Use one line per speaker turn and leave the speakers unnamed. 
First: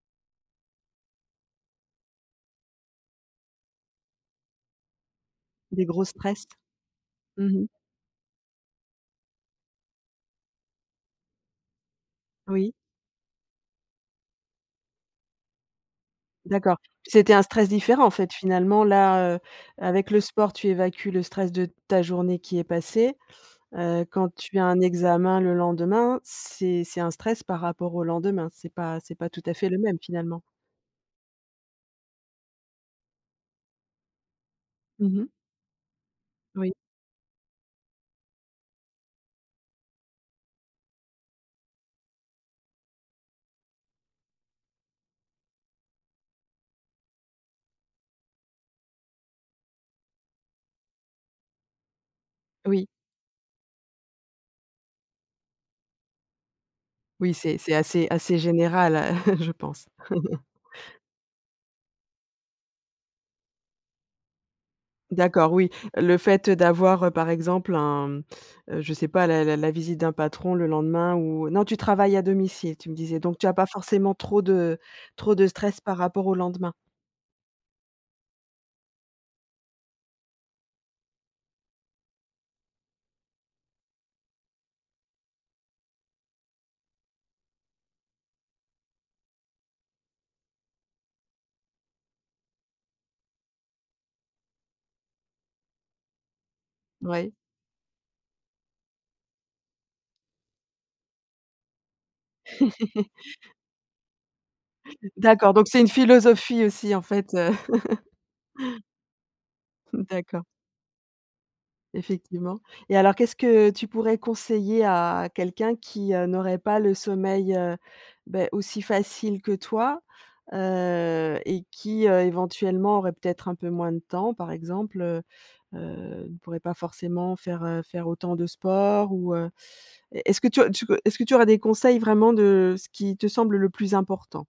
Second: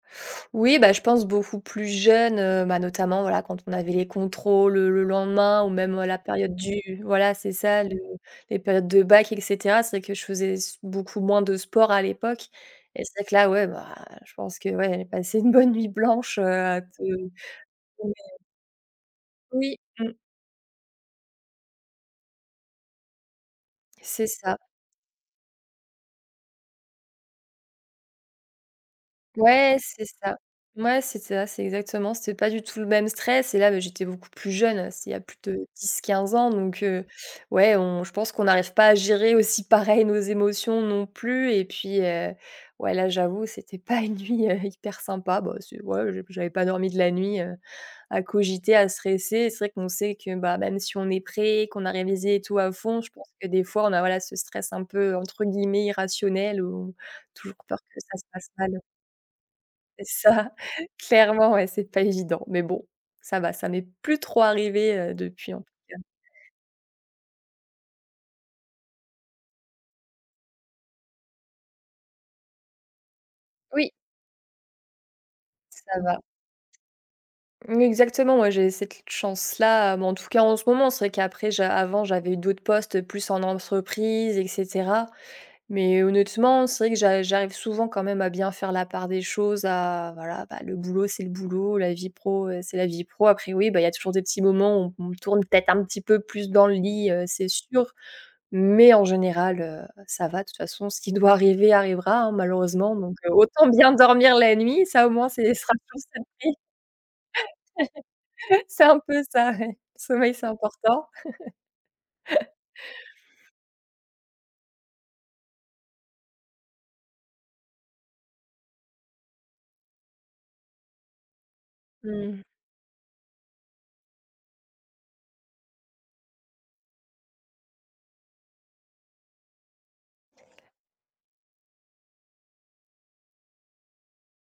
Oui, bah, je pense beaucoup plus jeune, heu, bah, notamment, voilà, quand on avait les contrôles, heu, le lendemain ou
Des
même
gros
à la
stress?
période du voilà,
Mmh
c'est
mh.
ça le les périodes de bac, et cetera. C'est vrai que je faisais s beaucoup moins de sport à l'époque
Oui.
et c'est vrai que là, ouais, bah, je pense que, ouais, passer une bonne nuit blanche, heu,
D'accord,
à te, heu,
c'était un stress différent, en
oui.
fait, finalement, là, heu,
Oui,
avec
mmh.
le sport, tu évacues le stress de ta journée qui est passée, heu,
C'est
quand tu
ça.
as un examen le lendemain, c'est c'est un stress par rapport au lendemain, c'est pas c'est pas tout à fait le
Ouais,
même,
c'est ça.
finalement?
Mouais, c'est ça, c'est exactement, c'était pas du tout le même stress et là, bah, j'étais beaucoup plus jeune, c'était il y
Mmh
a
mh.
plus de 10-15 ans,
Oui.
donc heu, ouais, on je pense qu'on n'arrive pas à gérer aussi pareil nos émotions, non plus et puis, heu, ouais, là, j'avoue, c'était pas une nuit, heu, hyper sympa, bah, c'est ouais, j'ai j'avais pas dormi de la nuit, heu, à cogiter, à stresser et c'est vrai qu'on sait que, bah, même si on est prêt, qu'on a révisé et tout à
Oui.
fond, je pense que des fois, on a, voilà, ce stress un peu, entre guillemets «irrationnel» ou
Oui,
toujours
c'est c'est
peur que
assez
ça se
assez
passe mal.
général, heu, je pense.
C'est ça! Clairement, ouais, c'est pas évident mais bon, ça va, ça m'est plus trop arrivé, heu,
D'accord,
depuis, en tout
oui,
cas.
le fait d'avoir, heu, par exemple, un, mmh, heu, je sais pas la la la visite d'un patron le lendemain ou non, tu travailles à domicile tu me disais, donc tu as pas
Oui.
forcément trop de trop de stress par
Ça va.
rapport au lendemain?
Oui, exactement, moi, j'ai cette chance-là, mais en tout cas, en ce moment, c'est vrai qu'après j'a avant, j'avais d'autres postes plus en entreprise et cetera mais honnêtement, c'est vrai que j'a j'arrive souvent quand même à bien faire la part des choses, à voilà, bah, le boulot, c'est le boulot, la vie pro, heu, c'est la vie pro. Après oui, bah, il y a toujours des petits moments où on tourne peut-être un petit peu plus dans le lit, heu,
Ouais.
c'est sûr, mais en général, heu, ça va, de toute façon, ce qui doit arriver arrivera, hein, malheureusement, donc heu, autant bien dormir la nuit, ça au moins, c'est
D'accord, donc
[unintelligible]
c'est une philosophie aussi, en fait, heu.
c'est un peu ça, ouais. Le sommeil, c'est
D'accord.
important.
Effectivement et alors qu'est-ce que tu pourrais conseiller à quelqu'un qui, heu, n'aurait pas le sommeil, heu, beh, aussi facile que toi? Heu, et qui, heu,
Mmh.
éventuellement, aurait peut-être un peu moins de temps par exemple, heu heu, ne pourrait pas forcément faire, heu, faire autant de sport ou heu, est-ce que tu as tu au est-ce que tu aurais des conseils vraiment de ce qui te semble le plus important?